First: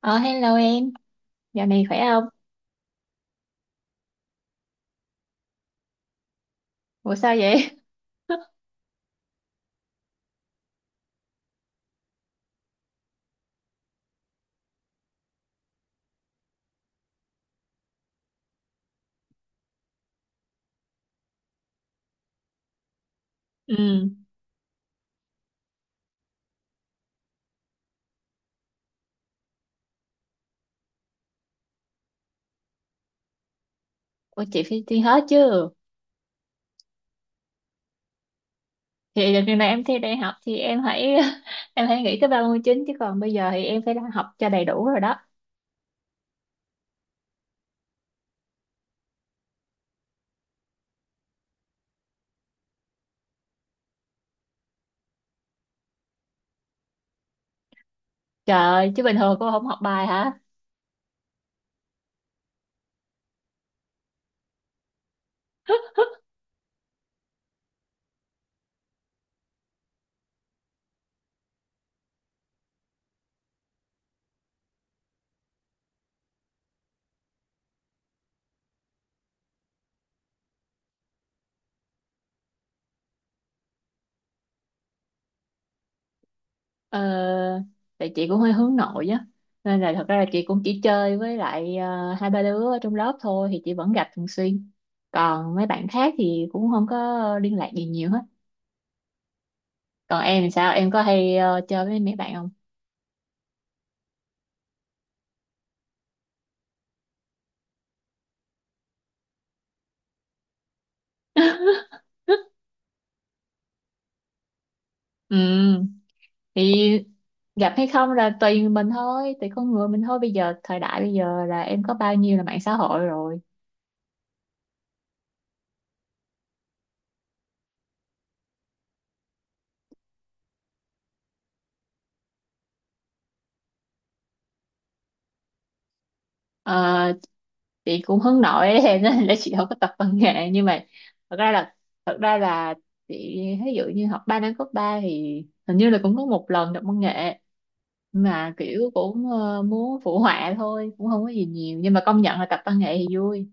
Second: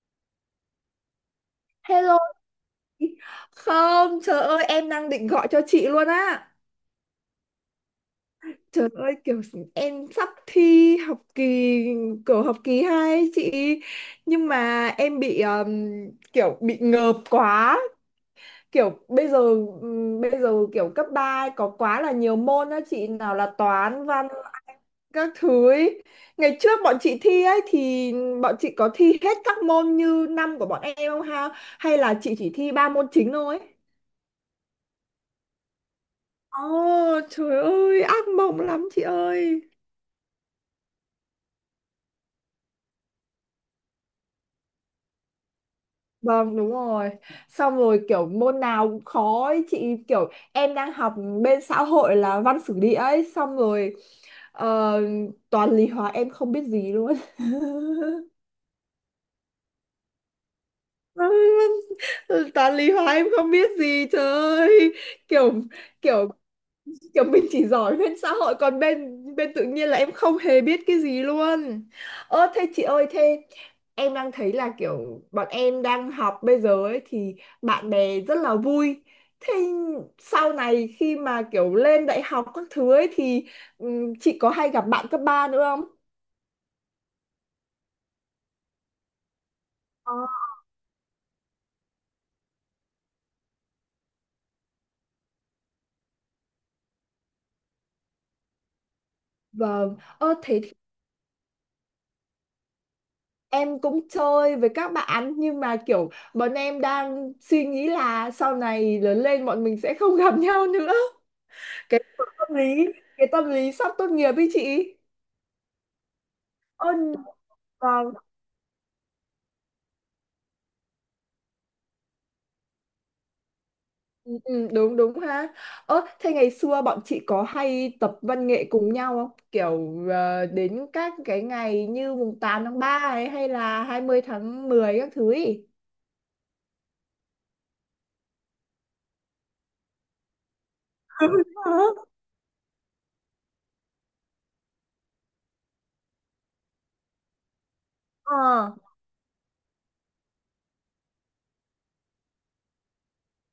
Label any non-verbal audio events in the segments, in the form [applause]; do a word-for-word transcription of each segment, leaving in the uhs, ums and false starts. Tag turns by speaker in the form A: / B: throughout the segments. A: Ờ hello em, dạo này khỏe
B: Hello
A: không?
B: chị. Không, trời ơi em đang định gọi cho chị luôn á.
A: Ủa sao vậy?
B: Trời ơi, kiểu em sắp thi học kỳ, kiểu học kỳ hai ấy chị. Nhưng mà em bị ừm, kiểu bị ngợp quá. Kiểu bây giờ ừm, bây giờ kiểu cấp ba ấy có quá là nhiều môn á chị, nào là toán,
A: Ừ,
B: văn, các thứ ấy. Ngày trước bọn chị thi ấy thì bọn chị có thi hết các môn như năm của bọn em không ha? Hay là chị chỉ thi ba môn chính thôi?
A: ủa chị phải đi hết chứ.
B: Ồ, trời ơi, ác mộng lắm chị
A: Thì đợt
B: ơi.
A: này em thi đại học thì em hãy [laughs] em hãy nghĩ tới ba mươi chín chứ còn bây giờ thì em phải học cho đầy đủ rồi đó.
B: Vâng, đúng rồi. Xong rồi kiểu môn nào cũng khó ấy. Chị, kiểu em đang học bên xã hội là văn sử địa ấy. Xong rồi ờ, toàn lý hóa em không biết gì luôn [laughs]
A: Trời ơi, chứ bình thường cô không học bài hả?
B: Ôi, toàn lý hóa em không biết gì, trời ơi. Kiểu kiểu kiểu mình chỉ giỏi bên xã hội, còn bên bên tự nhiên là em không hề biết cái gì luôn. Ơ thế chị ơi, thế em đang thấy là kiểu bọn em đang học bây giờ ấy thì bạn bè rất là vui. Thế sau này khi mà kiểu lên đại học các thứ ấy thì ừm, chị có hay gặp bạn cấp ba nữa không?
A: Ờ, tại chị cũng hơi hướng nội á. Nên là thật
B: Ờ.
A: ra là chị cũng chỉ chơi với lại ờ, hai ba đứa ở trong lớp thôi thì chị vẫn gặp thường xuyên. Còn mấy bạn khác thì cũng không có liên lạc gì nhiều hết.
B: Vâng,
A: Còn
B: ơ
A: em thì
B: thế
A: sao?
B: thì
A: Em có hay ờ, chơi với mấy bạn không?
B: em cũng chơi với các bạn, nhưng mà kiểu bọn em đang suy nghĩ là sau này lớn lên bọn mình sẽ không gặp [laughs] nhau nữa.
A: [laughs]
B: Tâm lý cái tâm lý sắp tốt nghiệp ý chị.
A: Ừ, thì
B: Ôi,
A: gặp hay không
B: vâng.
A: là tùy mình thôi, tùy con người mình thôi. Bây giờ thời đại bây giờ là em có bao nhiêu là mạng xã hội rồi.
B: Ừ, ừ, đúng đúng ha. Ơ thế ngày xưa bọn chị có hay tập văn nghệ cùng nhau không, kiểu ờ, đến các cái ngày như mùng tám tháng ba ấy hay là hai mươi tháng mười các thứ ý?
A: Ờ, chị cũng hướng nội ấy, [laughs] em nên là chị không có tập văn nghệ nhưng mà thật ra là
B: [laughs]
A: thật ra là chị ví dụ như học ba năm cấp ba thì hình như là cũng có một lần tập văn nghệ, mà
B: Ờ.
A: kiểu cũng ờ, muốn phụ họa thôi cũng không có gì nhiều, nhưng mà công nhận là tập văn nghệ thì vui.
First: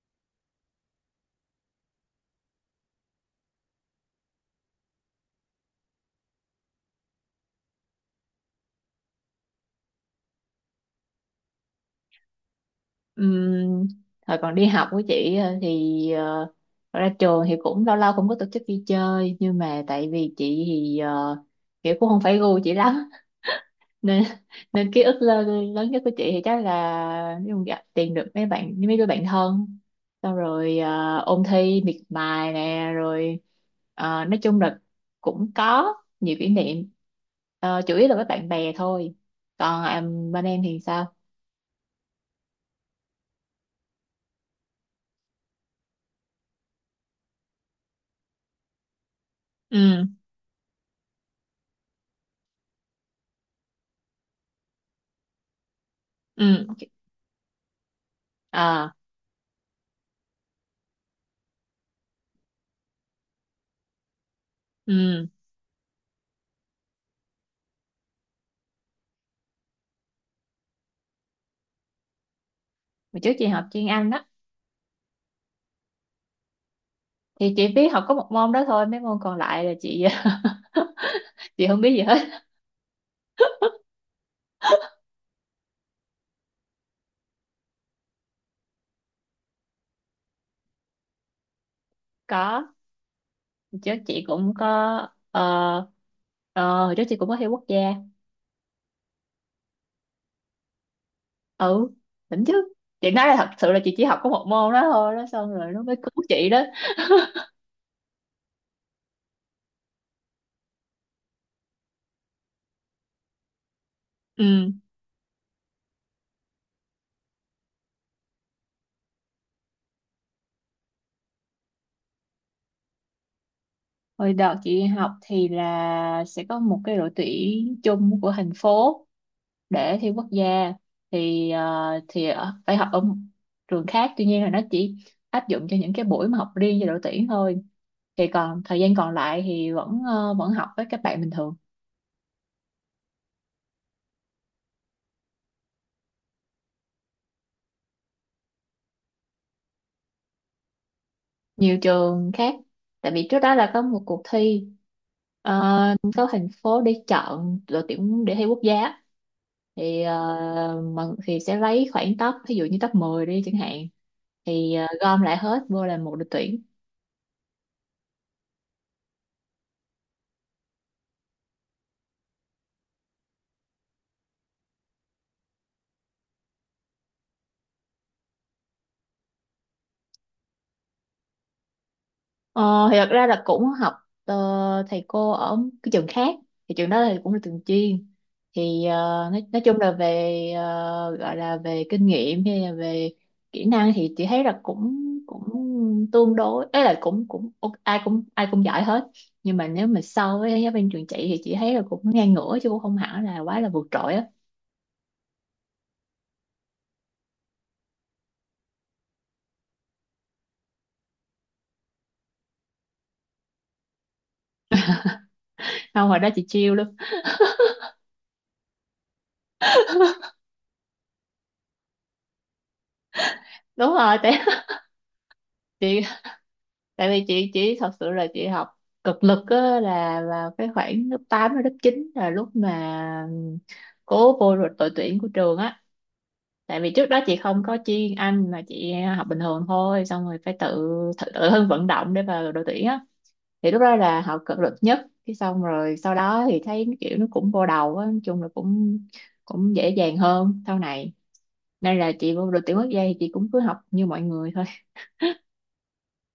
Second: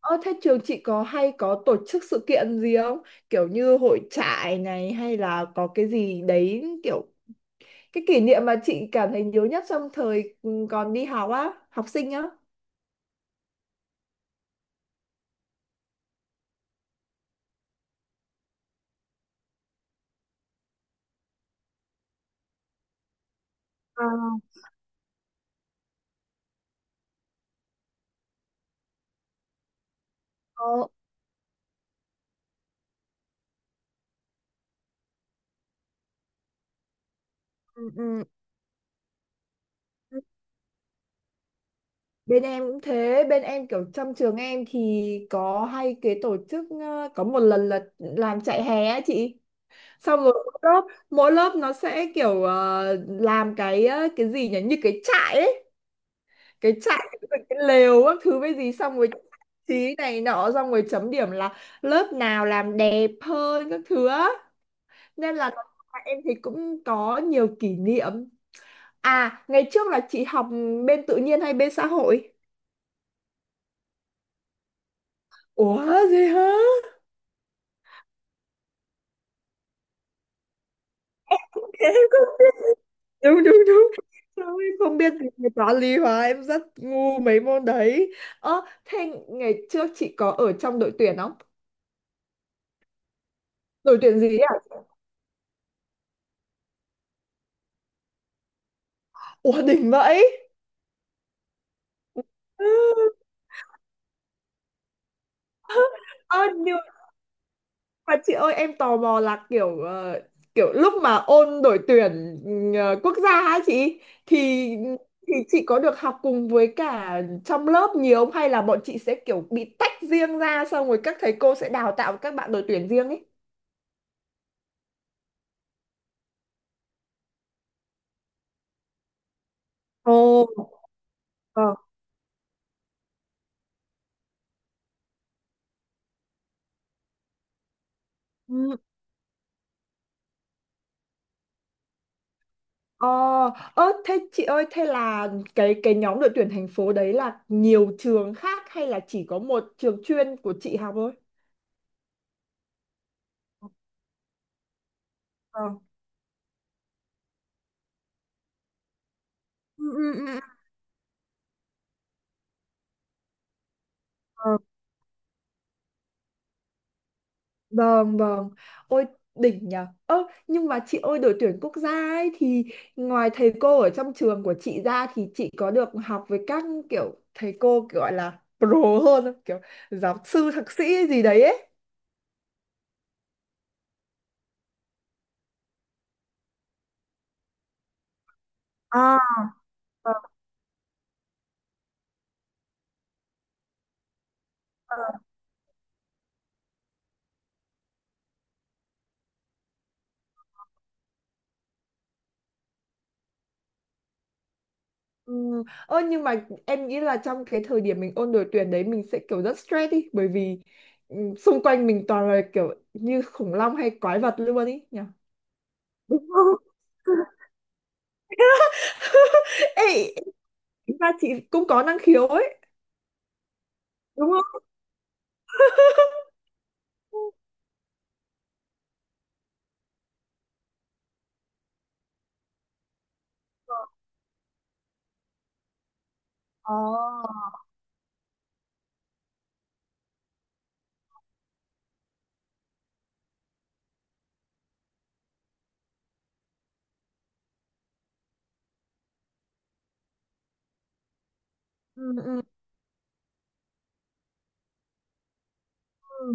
B: Ơ thế trường chị có hay có tổ chức sự kiện gì không, kiểu như hội trại này hay là có cái gì đấy, kiểu cái kỷ niệm mà chị cảm thấy nhớ nhất trong thời ừ, còn đi học á, học sinh á?
A: Ừm, Thời còn đi học của chị ờ, thì ờ, ra trường thì cũng lâu lâu cũng có tổ chức đi chơi, nhưng mà tại vì chị thì ờ, kiểu cũng không phải gu chị lắm [laughs] nên nên ký ức lớn, lớn nhất của chị thì chắc là ví dụ gặp tìm được mấy bạn, mấy đứa bạn thân, xong
B: Ờ,
A: rồi ờ, ôn thi miệt mài nè rồi ờ, nói chung là cũng có nhiều kỷ niệm. Ờ,
B: ừ,
A: chủ yếu là
B: ừ.
A: với bạn bè thôi, còn à,
B: Ừ.
A: bên em thì sao?
B: Bên em cũng thế, bên em kiểu trong trường em thì có hay cái tổ chức ờ, có một lần là làm chạy hè á chị.
A: Ừ.
B: Xong rồi mỗi lớp, mỗi lớp nó sẽ kiểu ờ, làm cái ờ, cái gì nhỉ, như cái trại ấy,
A: Ừ.
B: cái trại cái cái lều các thứ với gì, xong rồi trí này nọ xong rồi chấm điểm là lớp nào làm đẹp hơn các thứ á.
A: Ừ,
B: Nên là em thì cũng có nhiều kỷ niệm. À, ngày trước là chị học bên tự nhiên hay bên xã hội?
A: hồi trước chị học chuyên Anh đó
B: Ủa gì hả?
A: thì chị biết học có một môn đó thôi, mấy môn còn lại là chị [laughs] chị không biết
B: Em
A: gì
B: có-
A: hết.
B: Đúng đúng đúng. Sao em không biết gì về toán lý hóa, em rất ngu mấy môn đấy. Ơ, thế ngày trước chị có ở trong đội tuyển không?
A: Có, hồi trước
B: Đội tuyển
A: chị
B: gì ấy
A: cũng có
B: à?
A: ờ ờ, hồi trước chị cũng có thi quốc gia.
B: Ủa đỉnh vậy.
A: Ừ, đỉnh
B: Ừ.
A: chứ. Chị nói là thật sự là chị chỉ học có một môn đó thôi đó, xong rồi nó mới cứu
B: Ơ
A: chị đó.
B: nhưng mà chị ơi, em tò mò là kiểu ờ, kiểu lúc mà ôn đội tuyển ờ, quốc gia á chị, thì
A: Ừ,
B: thì chị có được học cùng với cả trong lớp nhiều không, hay là bọn chị sẽ kiểu bị tách riêng ra xong rồi các thầy cô sẽ đào tạo các bạn đội tuyển riêng ấy?
A: hồi đợt chị học thì là sẽ có một cái đội tuyển chung của thành phố để thi
B: Ồ.
A: quốc gia thì
B: Ờ.
A: ờ, thì ở- phải học ở một trường khác, tuy nhiên là nó chỉ áp dụng cho những cái buổi mà học riêng cho đội tuyển thôi, thì còn
B: Ừ.
A: thời gian còn lại thì vẫn ờ, vẫn học với các bạn bình thường.
B: Ờ. Ơ, thế chị ơi, thế là cái cái nhóm đội tuyển thành phố đấy là nhiều trường khác hay là chỉ có một trường chuyên của chị học thôi?
A: Nhiều trường khác, tại vì trước đó là có một cuộc thi
B: Ờ.
A: ờ, có thành phố để chọn đội tuyển để thi quốc gia,
B: Ừ,
A: thì
B: ừ, ừ, ừ.
A: ờ, mà thì sẽ lấy khoảng top, ví dụ như top mười đi chẳng hạn,
B: Ờ,
A: thì ờ, gom lại hết vô là một đội tuyển.
B: vâng vâng. Ôi, đỉnh nhờ. Ơ nhưng mà chị ơi, đội tuyển quốc gia ấy thì ngoài thầy cô ở trong trường của chị ra thì chị có được học với các kiểu thầy cô kiểu gọi là pro hơn không? Kiểu giáo sư thạc sĩ gì đấy ấy.
A: Ờ, thì thật ra là cũng học ờ, thầy cô ở cái trường khác, thì trường đó thì cũng là trường chuyên, thì ờ,
B: Ờ.
A: nói, nói chung là về ờ, gọi là về kinh nghiệm hay là về kỹ năng thì chị thấy là cũng cũng tương đối ấy, là cũng cũng ok, ai cũng ai cũng giỏi hết, nhưng mà nếu mà so với giáo viên trường chị thì chị thấy là cũng ngang ngửa chứ cũng không hẳn là quá là vượt trội á.
B: Ừ. Ơ nhưng mà em nghĩ là trong cái thời điểm mình ôn đội tuyển đấy mình sẽ kiểu rất stress đi, bởi vì ừ, xung quanh mình toàn là kiểu như khủng long hay quái vật luôn ý nhỉ.
A: Không, hồi đó chị chill lắm.
B: [laughs] Ê, tính ra chị cũng có năng khiếu ấy,
A: Đúng rồi
B: đúng
A: tại
B: không?
A: [laughs] chị tại vì chị chỉ thật sự là chị học cực lực á, là vào cái khoảng lớp tám đến lớp chín là lúc mà cố vô rồi đội tuyển của trường á.
B: Ồ.
A: Tại vì trước đó chị không có chuyên Anh mà chị học bình thường thôi, xong rồi phải tự tự, tự thân vận động để vào đội tuyển á, thì lúc đó là học cực lực nhất cái xong rồi sau đó thì thấy kiểu nó cũng vô đầu á, nói chung là cũng cũng dễ dàng hơn sau này, nên
B: Ừ,
A: là chị
B: ừ,
A: vô đội tuyển quốc gia thì chị cũng cứ học như mọi người thôi.
B: ừ.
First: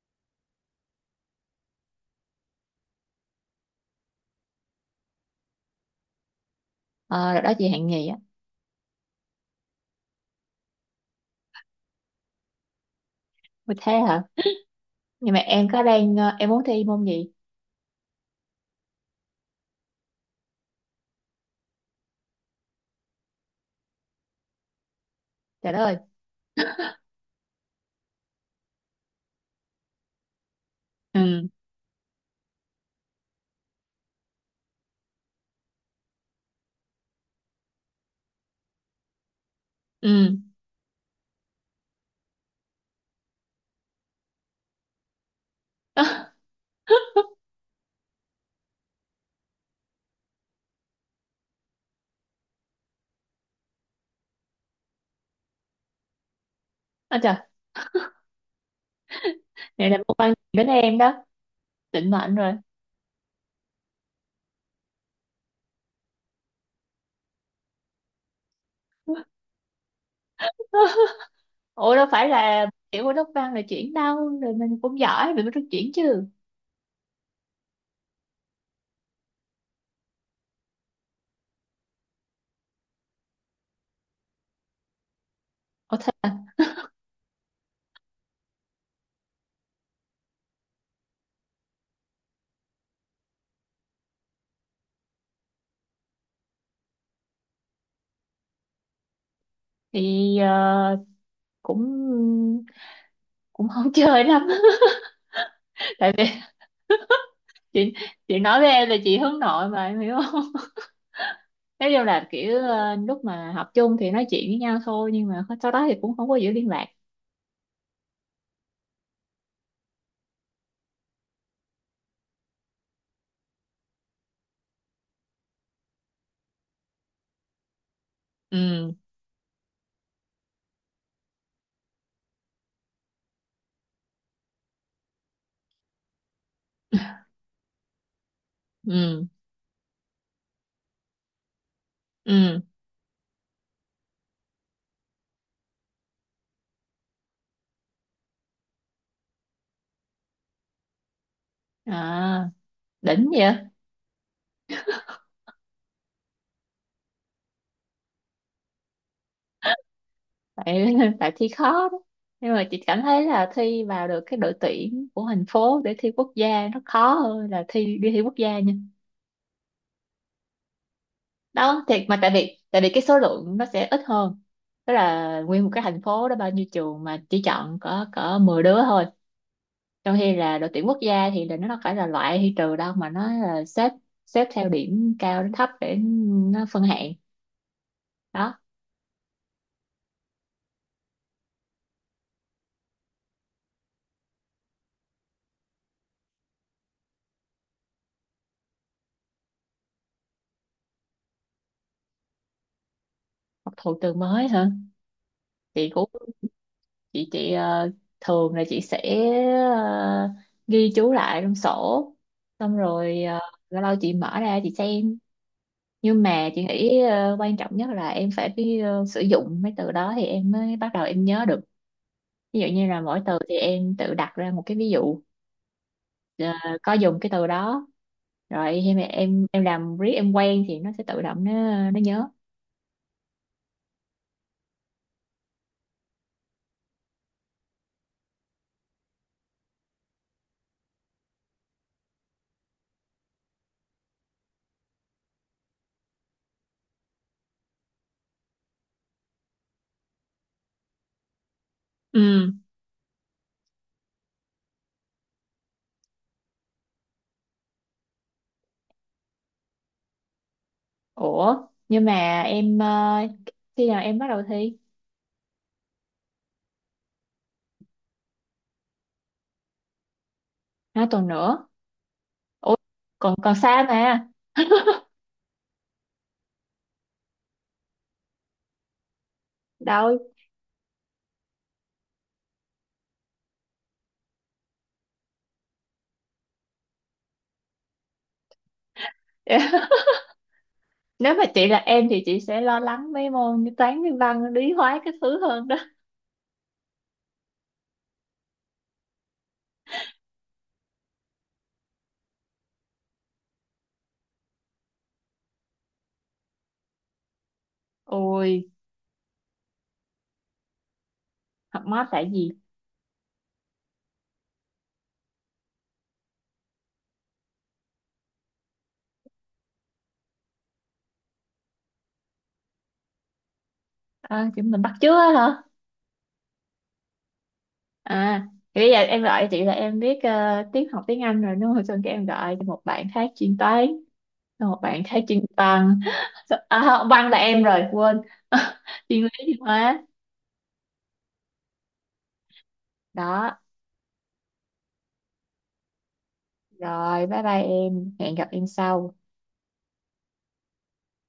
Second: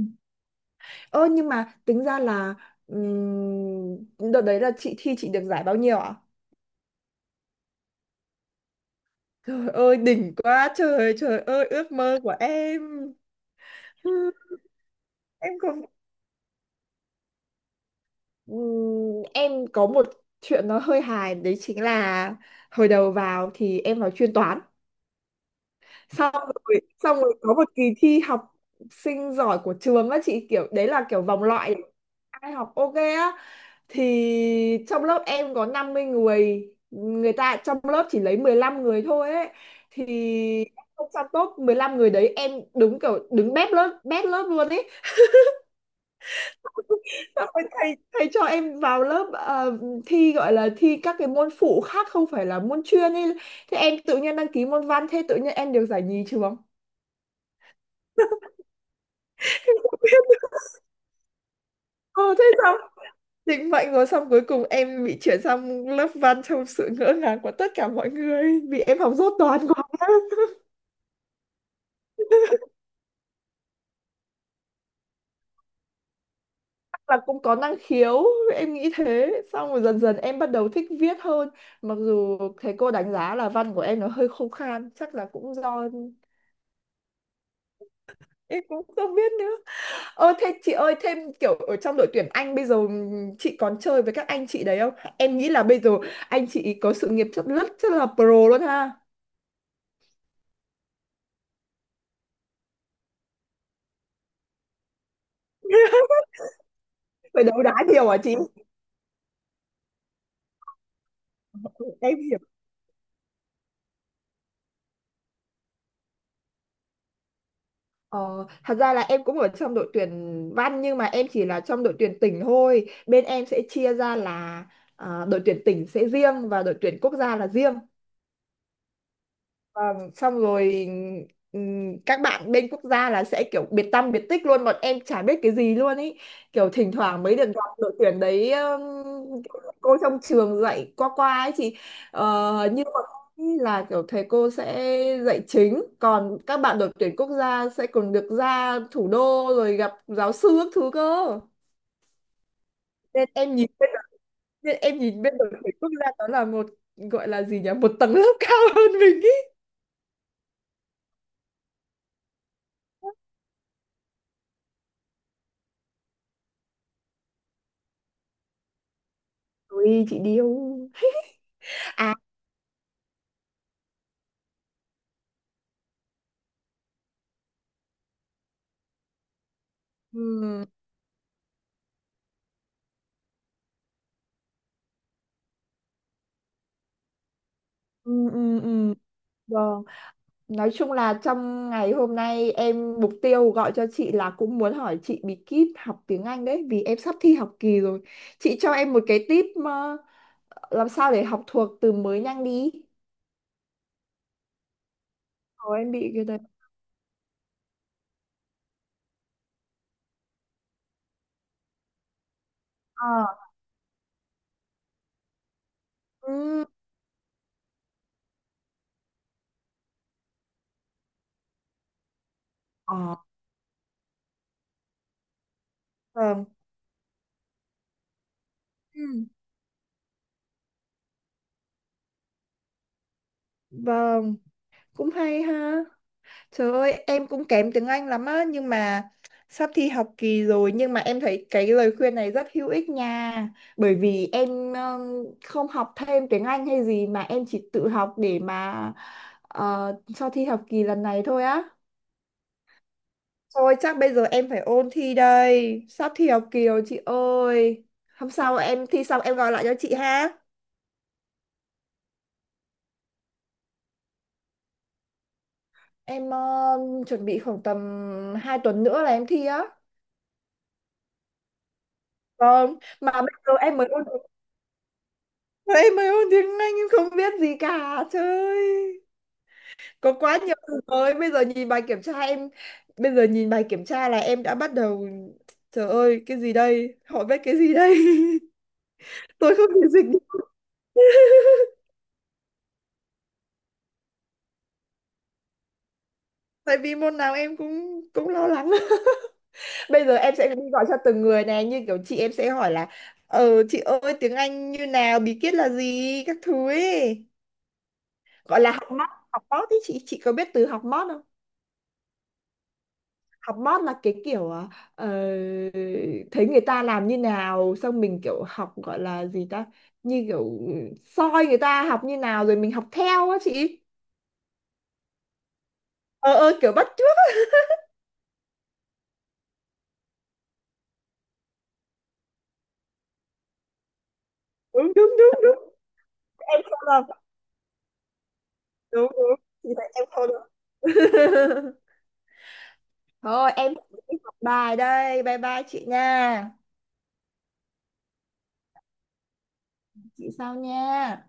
B: Ơ nhưng mà tính ra là ừm, đợt đấy là chị thi chị được giải bao nhiêu ạ?
A: Ờ, rồi đó chị hạng nhì á.
B: Trời ơi đỉnh quá trời, trời ơi ước mơ của em. [laughs]
A: Ôi, thế
B: Ừ.
A: hả, nhưng mà
B: Em
A: em
B: có
A: có đang ờ, em muốn thi môn gì.
B: Ừm, em có một chuyện nó hơi hài đấy, chính là hồi đầu vào thì em vào chuyên toán,
A: Trời đất ơi.
B: xong rồi xong rồi có một kỳ thi học sinh giỏi của trường á chị, kiểu đấy là kiểu vòng
A: Ừ.
B: loại ai học ok á, thì trong lớp em có năm mươi người, người ta trong lớp chỉ lấy mười lăm người thôi ấy, thì
A: Ừ.
B: trong top mười lăm người đấy em đúng kiểu đứng bét lớp, bét lớp luôn ấy.
A: [laughs]
B: Xong rồi thầy thầy cho em vào lớp ờ, thi, gọi là thi các cái môn phụ khác không phải là môn chuyên ấy. Thế em tự nhiên đăng ký môn văn, thế tự nhiên em được giải nhì trường.
A: Ôi trời, này là môn văn đến em đó, định
B: Ờ
A: mệnh
B: thế
A: rồi.
B: sao? Định mệnh rồi, xong cuối cùng em bị chuyển sang lớp văn trong sự ngỡ ngàng của tất cả mọi người vì em học dốt toán quá.
A: [laughs] Ủa đâu phải là, kiểu của lớp văn là chuyển đâu, rồi mình cũng giỏi mình mới được chuyển chứ.
B: Là cũng có năng khiếu, em nghĩ thế, xong rồi dần dần em bắt đầu thích viết hơn, mặc dù thầy cô đánh giá là văn của em nó hơi khô khan, chắc là cũng do
A: Ủa thế à?
B: em cũng không biết nữa. Ơ thế chị ơi, thêm kiểu ở trong đội tuyển Anh bây giờ chị còn chơi với các anh chị đấy không? Em nghĩ là bây giờ anh chị có sự nghiệp rất rất rất là pro luôn ha.
A: Thì ờ, cũng cũng không chơi lắm. [laughs] Tại
B: [laughs]
A: vì
B: Phải đấu đá
A: chị
B: nhiều hả chị?
A: chị nói với em là chị hướng nội mà, em hiểu không. [laughs] Nói chung
B: Em
A: là
B: hiểu.
A: kiểu ờ, lúc mà học chung thì nói chuyện với nhau thôi, nhưng mà sau đó thì cũng không có giữ liên lạc.
B: Ờ, thật ra là em cũng ở trong đội tuyển văn nhưng mà em chỉ là trong đội tuyển tỉnh thôi. Bên em sẽ chia ra là, à, đội tuyển tỉnh sẽ riêng và đội tuyển quốc gia là riêng.
A: Ừ.
B: Vâng, xong rồi ừm, các bạn bên quốc gia là sẽ kiểu biệt tăm biệt tích luôn, bọn em chả biết cái gì luôn ý, kiểu thỉnh thoảng mới được gặp đội tuyển đấy
A: Ừ.
B: ừm, cô trong trường dạy qua qua ấy chị.
A: Ừ.
B: Ờ, như bọn em ý là kiểu thầy cô sẽ dạy chính, còn các bạn đội tuyển quốc gia sẽ còn được ra thủ đô rồi gặp giáo sư các thứ cơ.
A: À, đỉnh
B: nên
A: vậy.
B: em nhìn bên nên em nhìn bên đội tuyển quốc gia đó là một, gọi là gì nhỉ, một tầng lớp [laughs] cao hơn mình ý.
A: Tại [laughs] tại thi khó đó. Nhưng mà chị cảm thấy là thi vào được cái đội tuyển của thành phố để thi quốc gia nó khó hơn là thi đi thi quốc gia nha.
B: Ui, chị điêu.
A: Đó thiệt
B: À.
A: mà, tại vì tại vì cái số lượng nó sẽ ít hơn, tức là nguyên một cái thành phố đó bao nhiêu trường mà chỉ chọn có có mười đứa thôi, trong khi là
B: Ừ,
A: đội tuyển quốc gia thì là nó đâu phải là loại hay trừ đâu, mà nó là xếp xếp theo điểm cao đến thấp để nó phân hạng
B: ừ,
A: đó.
B: ừ, ừ. Vâng. Nói chung là trong ngày hôm nay em mục tiêu gọi cho chị là cũng muốn hỏi chị bí kíp học tiếng Anh đấy, vì em sắp thi học kỳ rồi. Chị cho em một cái tip mà làm sao để học thuộc từ mới nhanh đi.
A: Học thuộc từ mới hả?
B: Ồ,
A: chị
B: em
A: cũng
B: bị cái đấy.
A: chị chị ờ, thường là chị sẽ ờ, ghi chú lại trong sổ, xong rồi
B: Ờ.
A: ờ, lâu lâu chị mở ra chị xem, nhưng mà chị
B: Ừ.
A: nghĩ ờ, quan trọng nhất là em phải biết ờ, sử dụng mấy từ đó thì em mới bắt đầu em nhớ được. Ví dụ như là
B: Ờ.
A: mỗi từ thì em tự đặt ra một cái ví dụ ờ,
B: Vâng.
A: có dùng cái từ đó, rồi khi mà
B: Ừ.
A: em em làm riết em quen thì nó sẽ tự động nó nó nhớ.
B: Vâng. Cũng hay ha. Trời ơi, em cũng kém tiếng Anh lắm á, nhưng mà sắp thi học kỳ rồi, nhưng mà em thấy cái lời khuyên này rất hữu ích nha. Bởi vì em ừm, không học thêm tiếng Anh hay gì mà em chỉ tự học để mà ờ, cho thi học kỳ lần này thôi á.
A: Ừ,
B: Thôi chắc bây giờ em phải ôn thi đây, sắp thi học kỳ rồi chị ơi. Hôm sau em thi xong em gọi lại cho chị ha.
A: ủa nhưng mà em ờ, khi nào em bắt đầu thi?
B: Em ừm, chuẩn bị khoảng tầm hai tuần nữa là em thi á.
A: Nó tuần nữa. Ủa,
B: Vâng, mà bây
A: còn
B: giờ
A: còn
B: em
A: xa
B: mới ôn.
A: mà.
B: Đây mấy môn tiếng Anh em không biết gì cả, trời ơi. Có
A: Đâu.
B: quá nhiều từ mới. Bây giờ nhìn bài kiểm tra em Bây giờ nhìn bài kiểm tra là em đã bắt đầu. Trời ơi cái gì đây, họ viết cái gì đây? [laughs] Tôi không thể
A: [laughs]
B: dịch được.
A: Nếu mà chị
B: [laughs]
A: là em thì chị sẽ lo lắng mấy môn như toán với văn lý hóa cái thứ hơn đó.
B: Tại vì môn nào em cũng cũng lo lắng. [laughs] Bây giờ em sẽ đi gọi cho từng người này. Như kiểu chị, em sẽ hỏi là: Ờ chị ơi, tiếng Anh như nào, bí quyết là gì các thứ ấy.
A: Ôi
B: Gọi là học mót. Học mót ý chị. Chị có biết từ học mót không?
A: học mát tại gì?
B: Học mót là cái kiểu, à, ờ, thấy người ta làm như nào xong mình kiểu học, gọi là gì ta, như kiểu ừ, soi người ta học như nào rồi mình học theo á chị.
A: À, chị mình bắt chước á hả?
B: Ờ ờ, kiểu bắt chước.
A: À, thì bây giờ em gọi chị là em biết ờ, tiếng, học tiếng Anh rồi đúng không, xong cái em gọi một bạn khác chuyên toán, xong một
B: Đúng
A: bạn
B: đúng
A: khác chuyên
B: đúng.
A: văn.
B: Em
A: [laughs] À,
B: không làm.
A: không, văn là em rồi, quên. [laughs]
B: Đúng
A: Chuyên lý
B: đúng
A: chuyên
B: thì tại
A: hóa.
B: em không được. [laughs] Thôi
A: Đó,
B: em phải đi học bài đây, bye bye chị nha.
A: rồi bye bye em, hẹn gặp em sau.
B: Chị sau nha.